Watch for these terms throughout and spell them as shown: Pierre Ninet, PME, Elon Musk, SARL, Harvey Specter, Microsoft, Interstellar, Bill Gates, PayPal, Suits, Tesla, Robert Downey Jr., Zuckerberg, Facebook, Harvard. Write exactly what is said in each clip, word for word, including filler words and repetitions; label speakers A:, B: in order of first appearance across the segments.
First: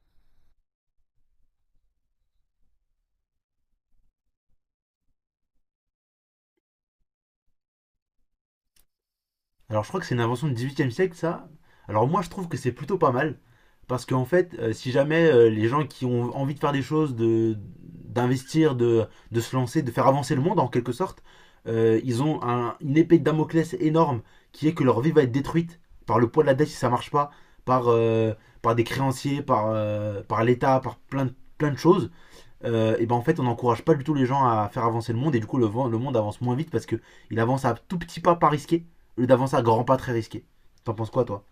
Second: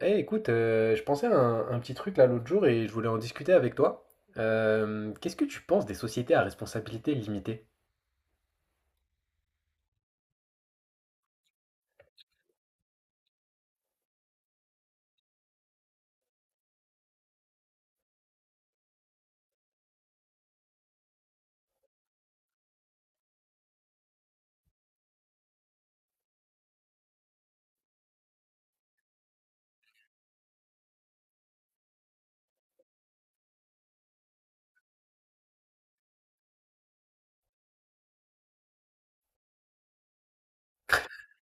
A: Eh, écoute, euh, je pensais à un, un petit truc là l'autre jour et je voulais en discuter avec toi. Euh, qu'est-ce que tu penses des sociétés à responsabilité limitée?
B: Alors, je crois que c'est une invention du dix-huitième siècle, ça. Alors, moi, je trouve que c'est plutôt pas mal. Parce qu'en fait, euh, si jamais euh, les gens qui ont envie de faire des choses, de, d'investir, de, de se lancer, de faire avancer le monde en quelque sorte, euh, ils ont un- une épée de Damoclès énorme qui est que leur vie va être détruite par le poids de la dette si ça marche pas, par, euh, par des créanciers, par, euh, par l'État, par plein de, plein de choses euh, et ben en fait on n'encourage pas du tout les gens à faire avancer le monde. Et du coup le, le monde avance moins vite parce que il avance à tout petit pas pas risqué au lieu d'avancer à grands pas très risqué. T'en penses quoi toi?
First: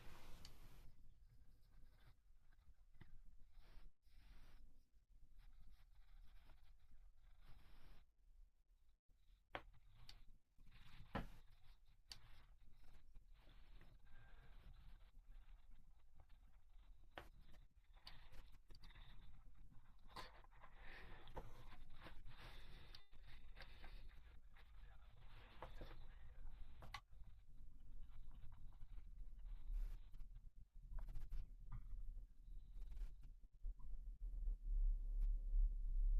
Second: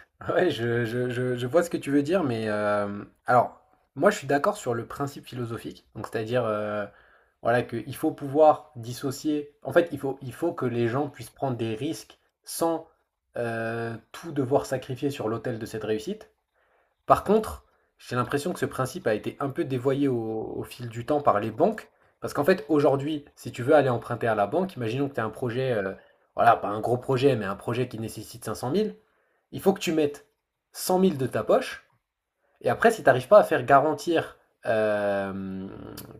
A: Ouais, je, je- je- je vois ce que tu veux dire, mais euh, alors, moi je suis d'accord sur le principe philosophique, donc c'est-à-dire, euh, voilà, qu'il faut pouvoir dissocier. En fait, il faut, il faut que les gens puissent prendre des risques sans euh, tout devoir sacrifier sur l'autel de cette réussite. Par contre, j'ai l'impression que ce principe a été un peu dévoyé au, au fil du temps par les banques. Parce qu'en fait, aujourd'hui, si tu veux aller emprunter à la banque, imaginons que tu as un projet, euh, voilà, pas un gros projet, mais un projet qui nécessite cinq cent mille. Il faut que tu mettes cent mille de ta poche. Et après, si tu n'arrives pas à faire garantir euh,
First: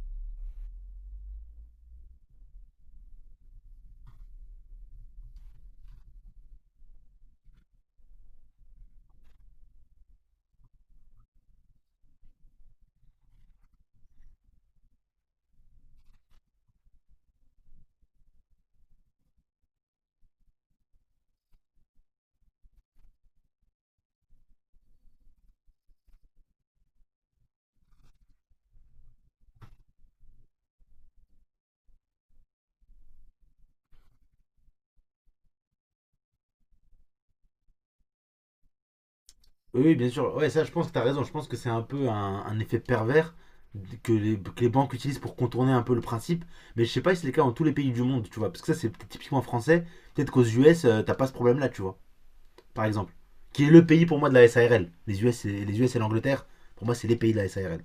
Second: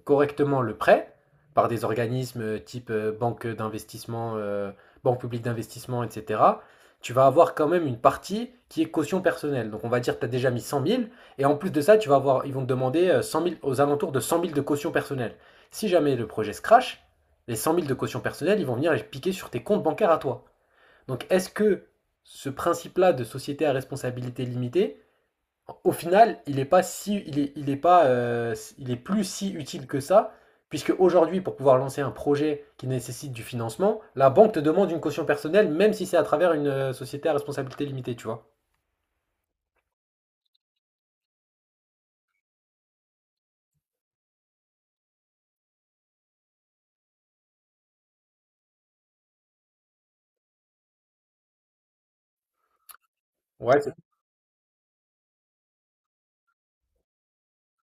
A: correctement le prêt par des organismes euh, type euh, banque d'investissement, euh, banque publique d'investissement, et cetera, tu vas avoir quand même une partie qui est caution personnelle. Donc on va dire que tu as déjà mis cent mille, et en plus de ça, tu vas avoir, ils vont te demander euh, cent mille, aux alentours de cent mille de caution personnelle. Si jamais le projet se crache, les cent mille de caution personnelle, ils vont venir les piquer sur tes comptes bancaires à toi. Donc est-ce que ce principe-là de société à responsabilité limitée, au final, il est pas si, il est, il est pas, euh, il est plus si utile que ça, puisque aujourd'hui, pour pouvoir lancer un projet qui nécessite du financement, la banque te demande une caution personnelle, même si c'est à travers une euh, société à responsabilité limitée, tu vois.
B: Oui oui, bien sûr, ouais ça je pense que t'as raison, je pense que c'est un peu un, un effet pervers que les, que les banques utilisent pour contourner un peu le principe, mais je sais pas si c'est le cas dans tous les pays du monde, tu vois, parce que ça c'est peut-être typiquement français, peut-être qu'aux U S euh, t'as pas ce problème là, tu vois, par exemple, qui est
A: Ouais,
B: le
A: c'est-
B: pays pour moi de la S A R L. Les U S et, les U S et l'Angleterre, pour moi c'est les pays de la S A R L.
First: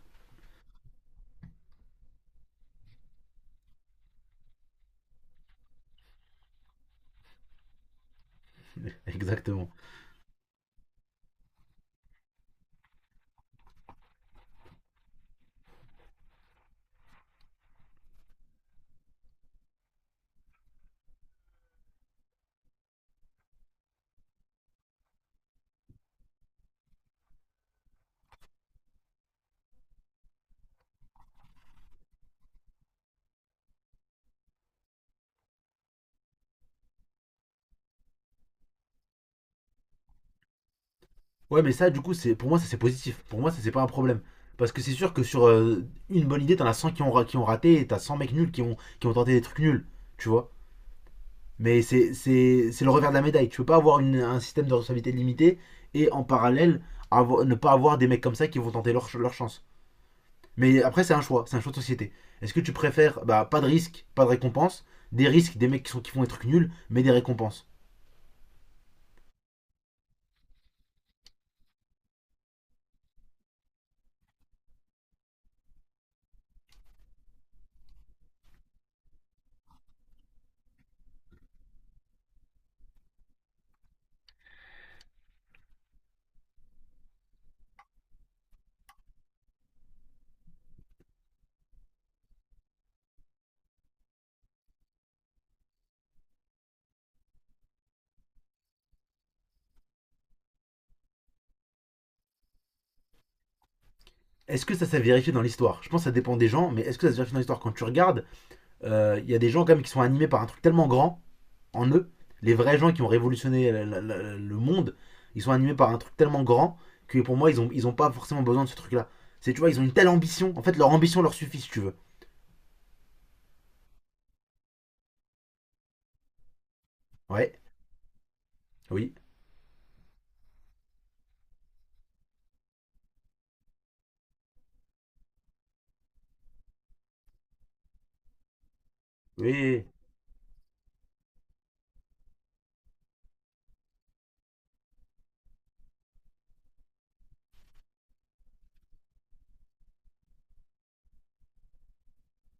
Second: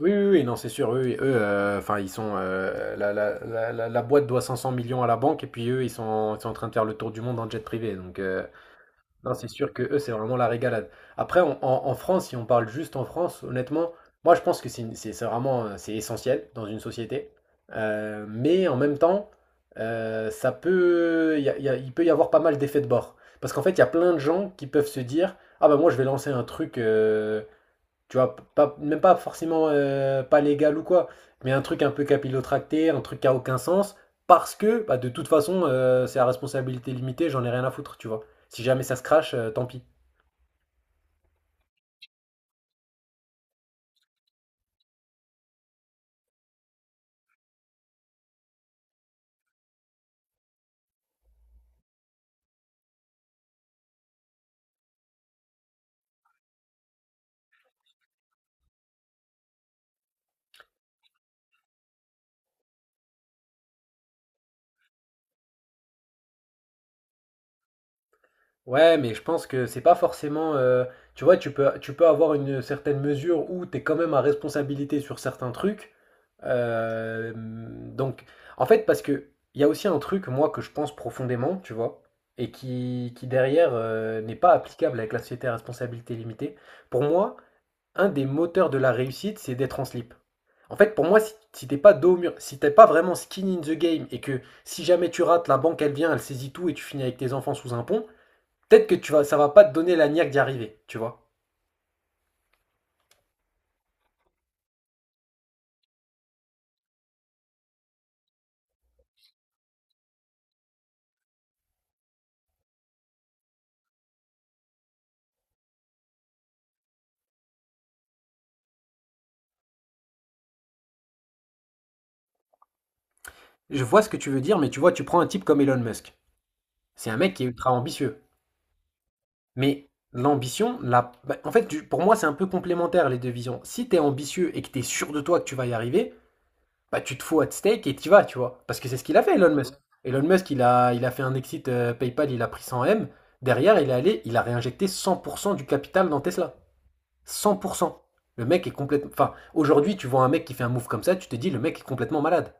A: oui, oui, oui, non, c'est sûr. Eux, et- eux, euh, enfin, ils sont, euh, la, la- la- la- la boîte doit 500 millions à la banque, et puis eux, ils sont, ils sont en train de faire le tour du monde en jet privé. Donc, euh, Non, c'est
B: Exactement.
A: sûr que eux, c'est vraiment la régalade. Après, on- en, en France, si on parle juste en France, honnêtement, moi, je pense que c'est une- c'est- c'est vraiment euh, c'est essentiel dans une société. Euh, mais en même temps, euh, ça peut, il y a- il y a- il peut y avoir pas mal d'effets de bord. Parce qu'en fait, il y a plein de gens qui peuvent se dire, ah bah moi, je vais lancer un truc, euh, tu vois, pas, même pas forcément euh, pas légal ou quoi, mais un truc un peu capillotracté, un truc qui a aucun sens, parce que bah, de toute façon, euh, c'est à responsabilité limitée, j'en ai rien à foutre, tu vois. Si jamais ça se crache, euh, tant pis.
B: Ouais, mais ça, du coup, c'est pour moi, ça c'est positif. Pour moi, ça c'est pas un problème. Parce que c'est sûr que sur euh, une bonne idée, t'en as cent qui ont, ra- qui ont raté et t'as cent mecs nuls qui ont, qui ont tenté des trucs nuls. Tu vois? Mais c'est c'est- c'est le revers de la médaille. Tu peux pas avoir une- un système de responsabilité limité et en parallèle avoir- ne pas avoir des mecs comme ça qui vont tenter leur, ch- leur chance. Mais après, c'est un choix. C'est un choix de société. Est-ce que tu préfères bah, pas de risque, pas de récompense, des risques, des mecs qui, sont, qui font des trucs nuls, mais des récompenses?
A: Ouais, mais je pense que c'est pas forcément. Euh, tu vois, tu peux, tu peux avoir une certaine mesure où tu es quand même à responsabilité sur certains trucs. Euh, donc, en fait, parce que il y a aussi un truc, moi, que je pense profondément, tu vois, et qui, qui derrière euh, n'est pas applicable avec la société à responsabilité limitée. Pour moi, un des moteurs de la réussite, c'est d'être en slip. En fait, pour moi, si, si t'es pas dos au mur, si t'es pas vraiment skin in the game, et que si jamais tu rates, la banque, elle vient, elle saisit tout, et tu finis avec tes enfants sous un pont. Peut-être que tu vas, ça va pas te donner la niaque d'y arriver, tu vois.
B: Est-ce que ça s'est vérifié dans l'histoire? Je pense que ça dépend des gens, mais est-ce que ça s'est vérifié dans l'histoire quand tu regardes? euh, il y a des gens quand même qui sont animés par un truc tellement grand en eux. Les vrais gens qui ont révolutionné la- la- la- le monde, ils sont animés par un truc tellement grand que pour moi, ils ont, ils ont pas forcément besoin de ce truc-là. C'est, tu vois, ils ont une telle ambition. En fait, leur ambition leur suffit, si tu veux.
A: Je vois ce que tu veux dire, mais tu vois, tu prends un type comme Elon Musk. C'est un mec qui est
B: Ouais,
A: ultra ambitieux.
B: oui,
A: Mais l'ambition, la... bah, en fait, tu- pour moi, c'est un peu complémentaire, les deux visions. Si tu es ambitieux et que tu es sûr de toi que tu vas y arriver, bah, tu te fous at stake et tu vas, tu vois. Parce que c'est ce qu'il a fait, Elon Musk.
B: oui.
A: Elon Musk, il a, il a fait un exit euh, PayPal, il a pris cent millions M. Derrière, il est allé, il a réinjecté cent pour cent du capital dans Tesla. cent pour cent. Le mec est complètement... Enfin, aujourd'hui, tu vois un mec qui fait un move comme ça, tu te dis, le mec est complètement malade.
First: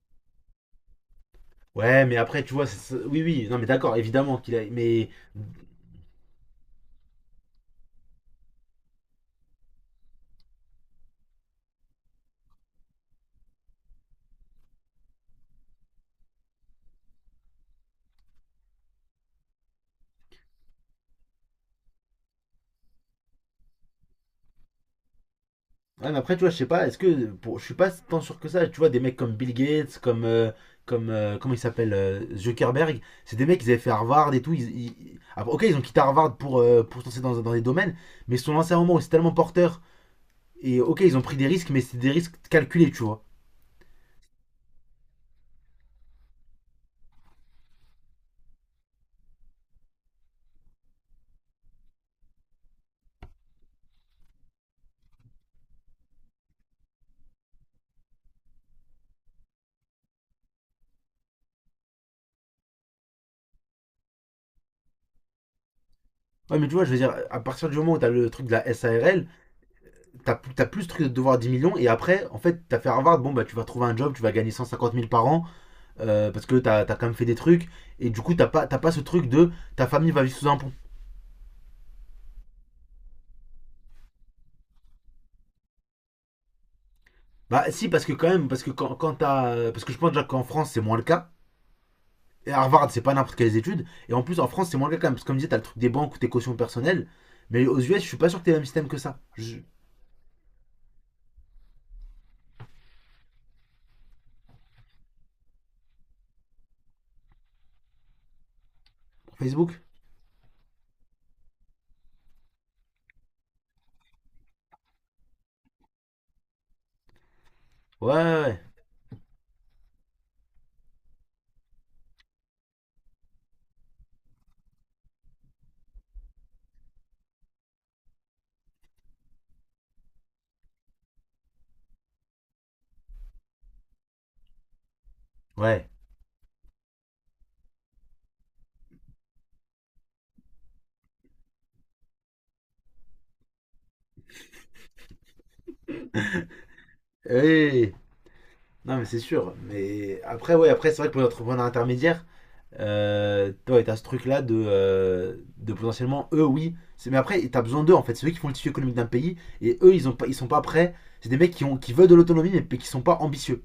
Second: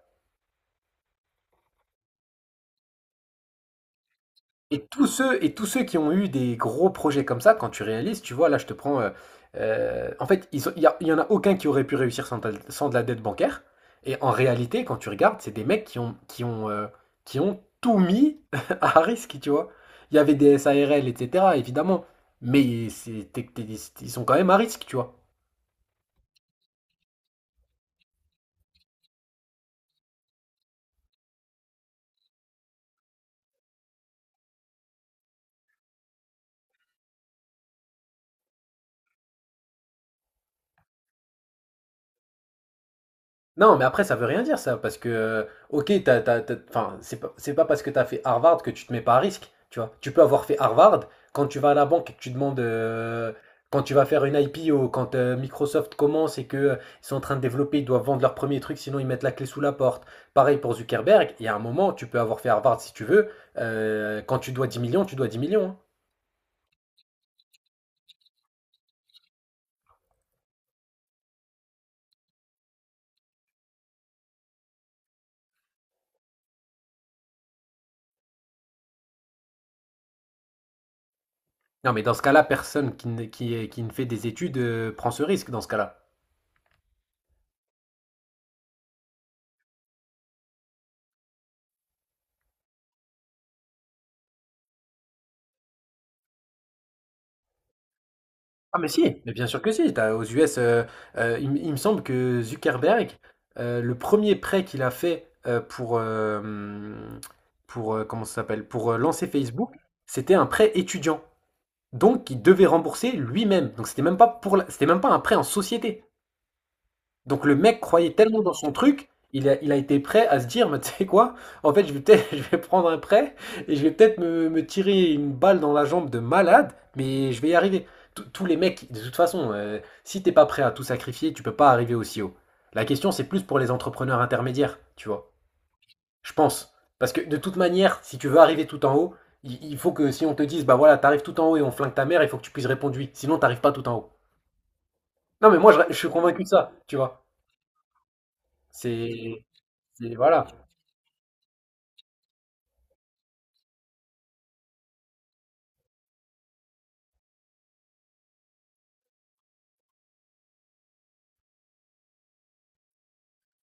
B: Ouais, mais après, tu vois, c'est- c'est- oui, oui, non, mais d'accord, évidemment qu'il a.
A: Et tous
B: Mais
A: ceux, et tous ceux qui ont eu des gros projets comme ça, quand tu réalises, tu vois, là, je te prends. Euh, euh, en fait, ils ont- il n'y y en a aucun qui aurait pu réussir sans, de- la- sans de la dette bancaire. Et en réalité, quand tu regardes, c'est des mecs qui ont, qui ont, euh, qui ont tout mis à risque, tu vois. Il y avait des S A R L, et cetera, évidemment. Mais c'est- t'es- t'es- ils sont quand même à risque, tu vois.
B: ouais, mais après, tu vois, je sais pas, est-ce que. Pour, je suis pas tant sûr que ça. Tu vois, des mecs comme Bill Gates, comme. euh, comme euh, comment il s'appelle euh, Zuckerberg, c'est des mecs, qui avaient fait Harvard et tout. Ils, ils- Après, ok, ils ont quitté Harvard pour, euh, pour se lancer dans, dans des domaines, mais ils se sont lancés à un moment où c'est tellement porteur. Et ok, ils ont pris des risques, mais c'était des risques calculés, tu vois.
A: Non, mais après, ça veut rien dire ça, parce que, euh, ok, t'as, t'as- t'as- enfin, c'est pas, c'est pas parce que t'as fait Harvard que tu te mets pas à risque, tu vois. Tu peux avoir fait Harvard, quand tu vas à la banque et que tu demandes, euh, quand tu vas faire une I P O, quand euh, Microsoft commence et que euh, ils sont en train de développer, ils doivent vendre leur premier truc, sinon ils mettent la clé sous la porte. Pareil pour Zuckerberg, il y a un moment, tu peux avoir fait Harvard si tu veux, euh, quand tu dois dix millions, tu dois dix millions, hein.
B: Ouais, mais tu vois, je veux dire, à partir du moment où t'as le truc de la S A R L, t'as plus, t'as plus ce truc de devoir dix millions, et après, en fait, t'as fait Harvard, bon, bah, tu vas trouver un job, tu vas gagner cent cinquante mille par an, euh, parce que t'as as quand même fait des trucs, et du coup, t'as pas, t'as pas ce truc de ta famille va vivre sous un pont.
A: Non, mais dans ce cas-là, personne qui ne, qui, qui ne fait des études, euh, prend ce risque dans ce cas-là.
B: Bah, si, parce que quand même, parce que quand, quand t'as. Parce que je pense déjà qu'en France, c'est moins le cas. Et Harvard, c'est pas n'importe quelles études. Et en plus, en France, c'est moins le cas quand même. Parce que comme je disais, t'as le truc des banques ou tes cautions personnelles. Mais aux U S, je suis pas sûr que t'aies le même
A: Ah mais
B: système que
A: si,
B: ça.
A: mais bien
B: Je-
A: sûr que si. T'as, aux U S, euh, euh, il, m- il me semble que Zuckerberg, euh, le premier prêt qu'il a fait euh, pour, euh, pour euh, comment ça s'appelle, pour euh, lancer Facebook,
B: Facebook.
A: c'était un prêt étudiant. Donc il devait rembourser lui-même. Donc c'était même pas pour la- c'était même pas un prêt en société. Donc le mec
B: Ouais,
A: croyait tellement dans
B: ouais,
A: son truc, il a, il a été prêt à se dire, mais tu sais quoi, en fait je vais peut-être, je vais prendre un prêt et je vais peut-être me, me tirer une balle dans la jambe de malade, mais je vais y arriver. Tous tous les mecs, de toute façon, euh, si t'es pas prêt à tout sacrifier, tu peux pas arriver aussi haut. La question c'est plus pour les entrepreneurs intermédiaires, tu vois,
B: ouais.
A: je pense. Parce que de toute manière, si tu veux arriver tout en haut, il, il faut que si on te dise, bah voilà, t'arrives tout en haut et on flingue ta mère, il faut que tu puisses répondre oui, sinon t'arrives pas tout en haut. Non mais moi, je, je suis convaincu de ça, tu vois.
B: Ouais. Hey. Non, mais c'est
A: C'est...
B: sûr.
A: C'est-
B: Mais
A: Voilà.
B: après, ouais, après, c'est vrai que pour les entrepreneurs intermédiaires, euh, ouais, t'as ce truc-là de, euh, de potentiellement, eux, oui. c'est- Mais après, t'as besoin d'eux, en fait. C'est eux qui font le tissu économique d'un pays. Et eux, ils, ont pas, ils sont pas prêts. C'est des mecs qui, ont, qui veulent de l'autonomie, mais qui sont pas ambitieux.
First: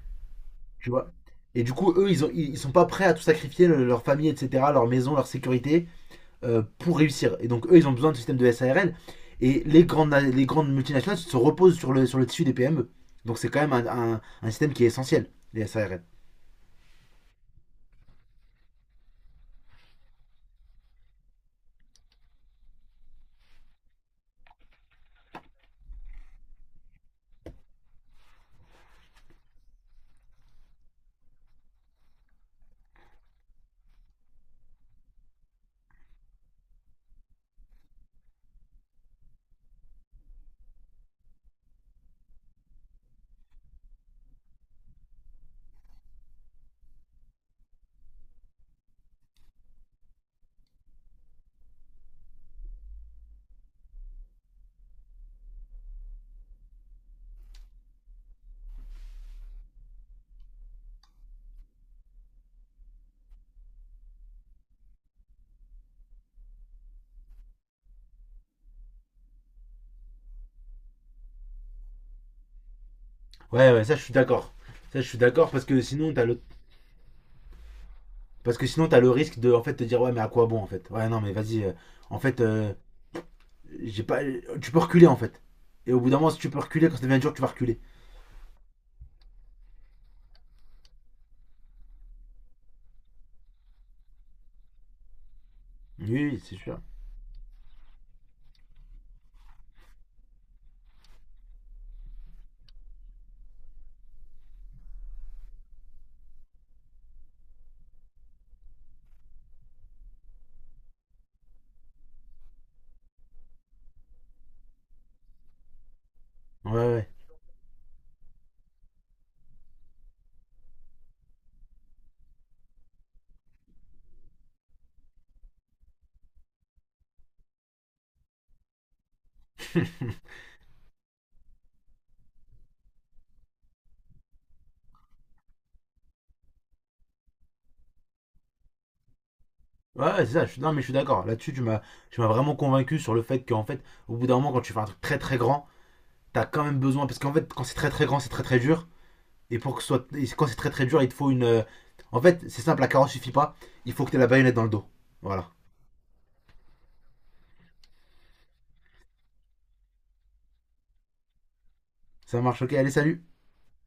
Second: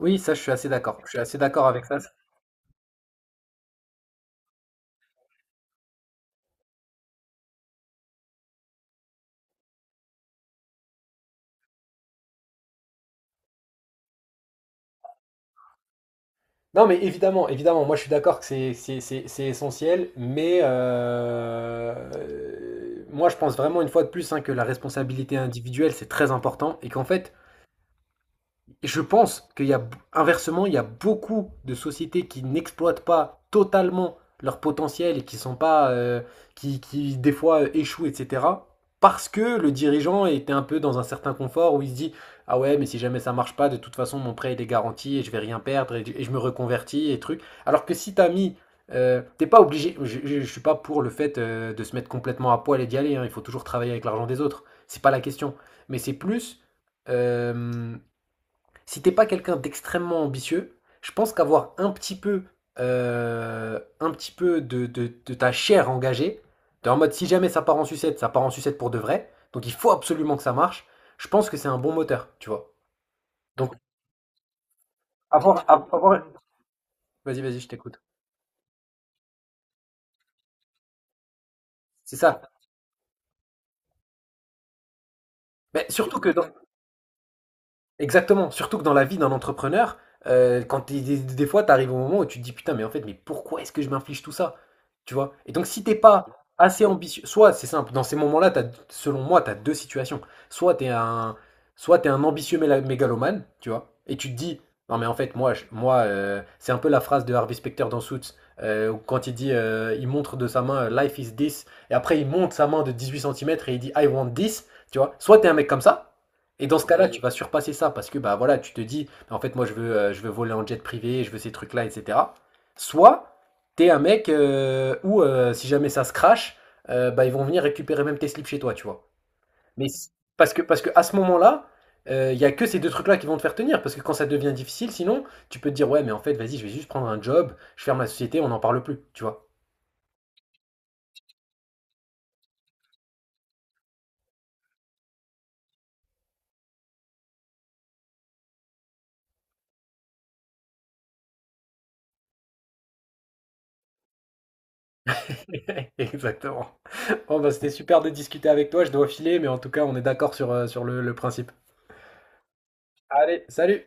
A: Oui, ça, je suis assez
B: Tu
A: d'accord. Je
B: vois.
A: suis assez
B: Et
A: d'accord
B: du
A: avec
B: coup,
A: ça.
B: eux, ils, ont, ils, ils sont pas prêts à tout sacrifier, le- leur famille, et cetera, leur maison, leur sécurité, euh, pour réussir. Et donc, eux, ils ont besoin de système de S A R L. Et les grandes, les grandes multinationales se reposent sur le, sur le tissu des P M E. Donc, c'est quand même un, un, un système qui est essentiel, les S A R L.
A: Non, mais évidemment, évidemment, moi je suis d'accord que c'est c'est- c'est- c'est essentiel, mais euh, euh, moi je pense vraiment une fois de plus, hein, que la responsabilité individuelle c'est très important et qu'en fait je pense qu'il y a, inversement, il y a beaucoup de sociétés qui n'exploitent pas totalement leur potentiel et qui sont pas euh, qui, qui, des fois euh, échouent, et cetera. Parce que le dirigeant était un peu dans un certain confort où il se dit, ah ouais mais si jamais ça marche pas, de toute façon mon prêt il est garanti et je vais rien perdre, et, et je me reconvertis et trucs. Alors que si t'as mis euh, t'es pas obligé, je ne suis pas pour le fait euh, de se mettre complètement à poil et d'y aller, hein. Il faut toujours travailler avec l'argent des autres, c'est pas la question, mais c'est plus, euh, si t'es pas quelqu'un d'extrêmement ambitieux, je pense qu'avoir un petit peu, euh, un petit peu de, de- de ta chair engagée, de- en mode si jamais ça part en sucette, ça part en sucette pour de vrai, donc il faut absolument que ça marche, je pense que c'est un bon moteur, tu vois.
B: Ouais,
A: Donc
B: ouais, ça je suis d'accord. Ça je suis d'accord
A: avoir,
B: parce que sinon
A: avoir...
B: t'as le
A: Vas-y, vas-y, je t'écoute.
B: parce que sinon t'as le risque de en fait te dire ouais mais à quoi bon en fait. Ouais non mais vas-y. Euh,
A: C'est
B: en fait
A: ça.
B: euh, j'ai pas tu peux reculer en fait.
A: Mais
B: Et au bout d'un
A: surtout que
B: moment si
A: dans,
B: tu peux reculer quand ça devient dur tu vas reculer.
A: Exactement, surtout que dans la vie d'un entrepreneur, heu, quand tu des des fois, tu arrives au moment où tu te dis: «Putain, mais en fait, mais pourquoi est-ce que je m'inflige tout ça?» Tu vois? Et donc si t'es
B: Oui,
A: pas
B: oui, c'est sûr.
A: assez ambitieux, soit c'est simple, dans ces moments-là, t'as, selon moi, tu as deux situations. Soit tu es un Soit t'es un ambitieux méla mégalomane, tu vois? Et tu te dis: «Non mais en fait, moi je moi, heu», c'est un peu la phrase de Harvey Specter dans Suits, euh, où quand il dit, heu, il montre de sa main, heu: «Life is this», et après il monte sa main de dix-huit centimètres et il dit: «I want this», tu vois? Soit tu es un mec comme ça, et
B: Ouais
A: dans ce cas-là,
B: ouais.
A: tu vas surpasser ça parce que bah voilà, tu te dis bah, en fait moi je veux euh, je veux voler en jet privé, je veux ces trucs-là, et cetera. Soit t'es un mec euh, où euh, si jamais ça se crache, euh, bah ils vont venir récupérer même tes slips chez toi, tu vois.
B: Ouais
A: Parce que parce que à ce moment-là, il y a que ces deux trucs-là qui vont te faire tenir. Parce que quand ça devient difficile, sinon tu peux te dire ouais mais en fait vas-y je vais juste prendre un job, je ferme la société, on n'en parle plus, tu vois.
B: ouais, c'est ça. Je suis... Non mais je suis d'accord. Là-dessus tu m'as tu m'as vraiment convaincu sur le fait qu'en fait au bout d'un moment quand tu fais un truc très très grand t'as quand même besoin, parce qu'en fait quand c'est très très grand c'est très très dur, et pour que ce soit et quand c'est très très dur il te faut une euh, en fait c'est simple, la carotte suffit pas, il faut que t'aies la baïonnette dans le dos. Voilà.
A: Exactement. Bon bah, c'était super de discuter avec toi, je dois filer, mais en tout cas on est d'accord sur, euh, sur le, le principe.
B: Ça marche, ok. Allez, salut
A: Allez, salut!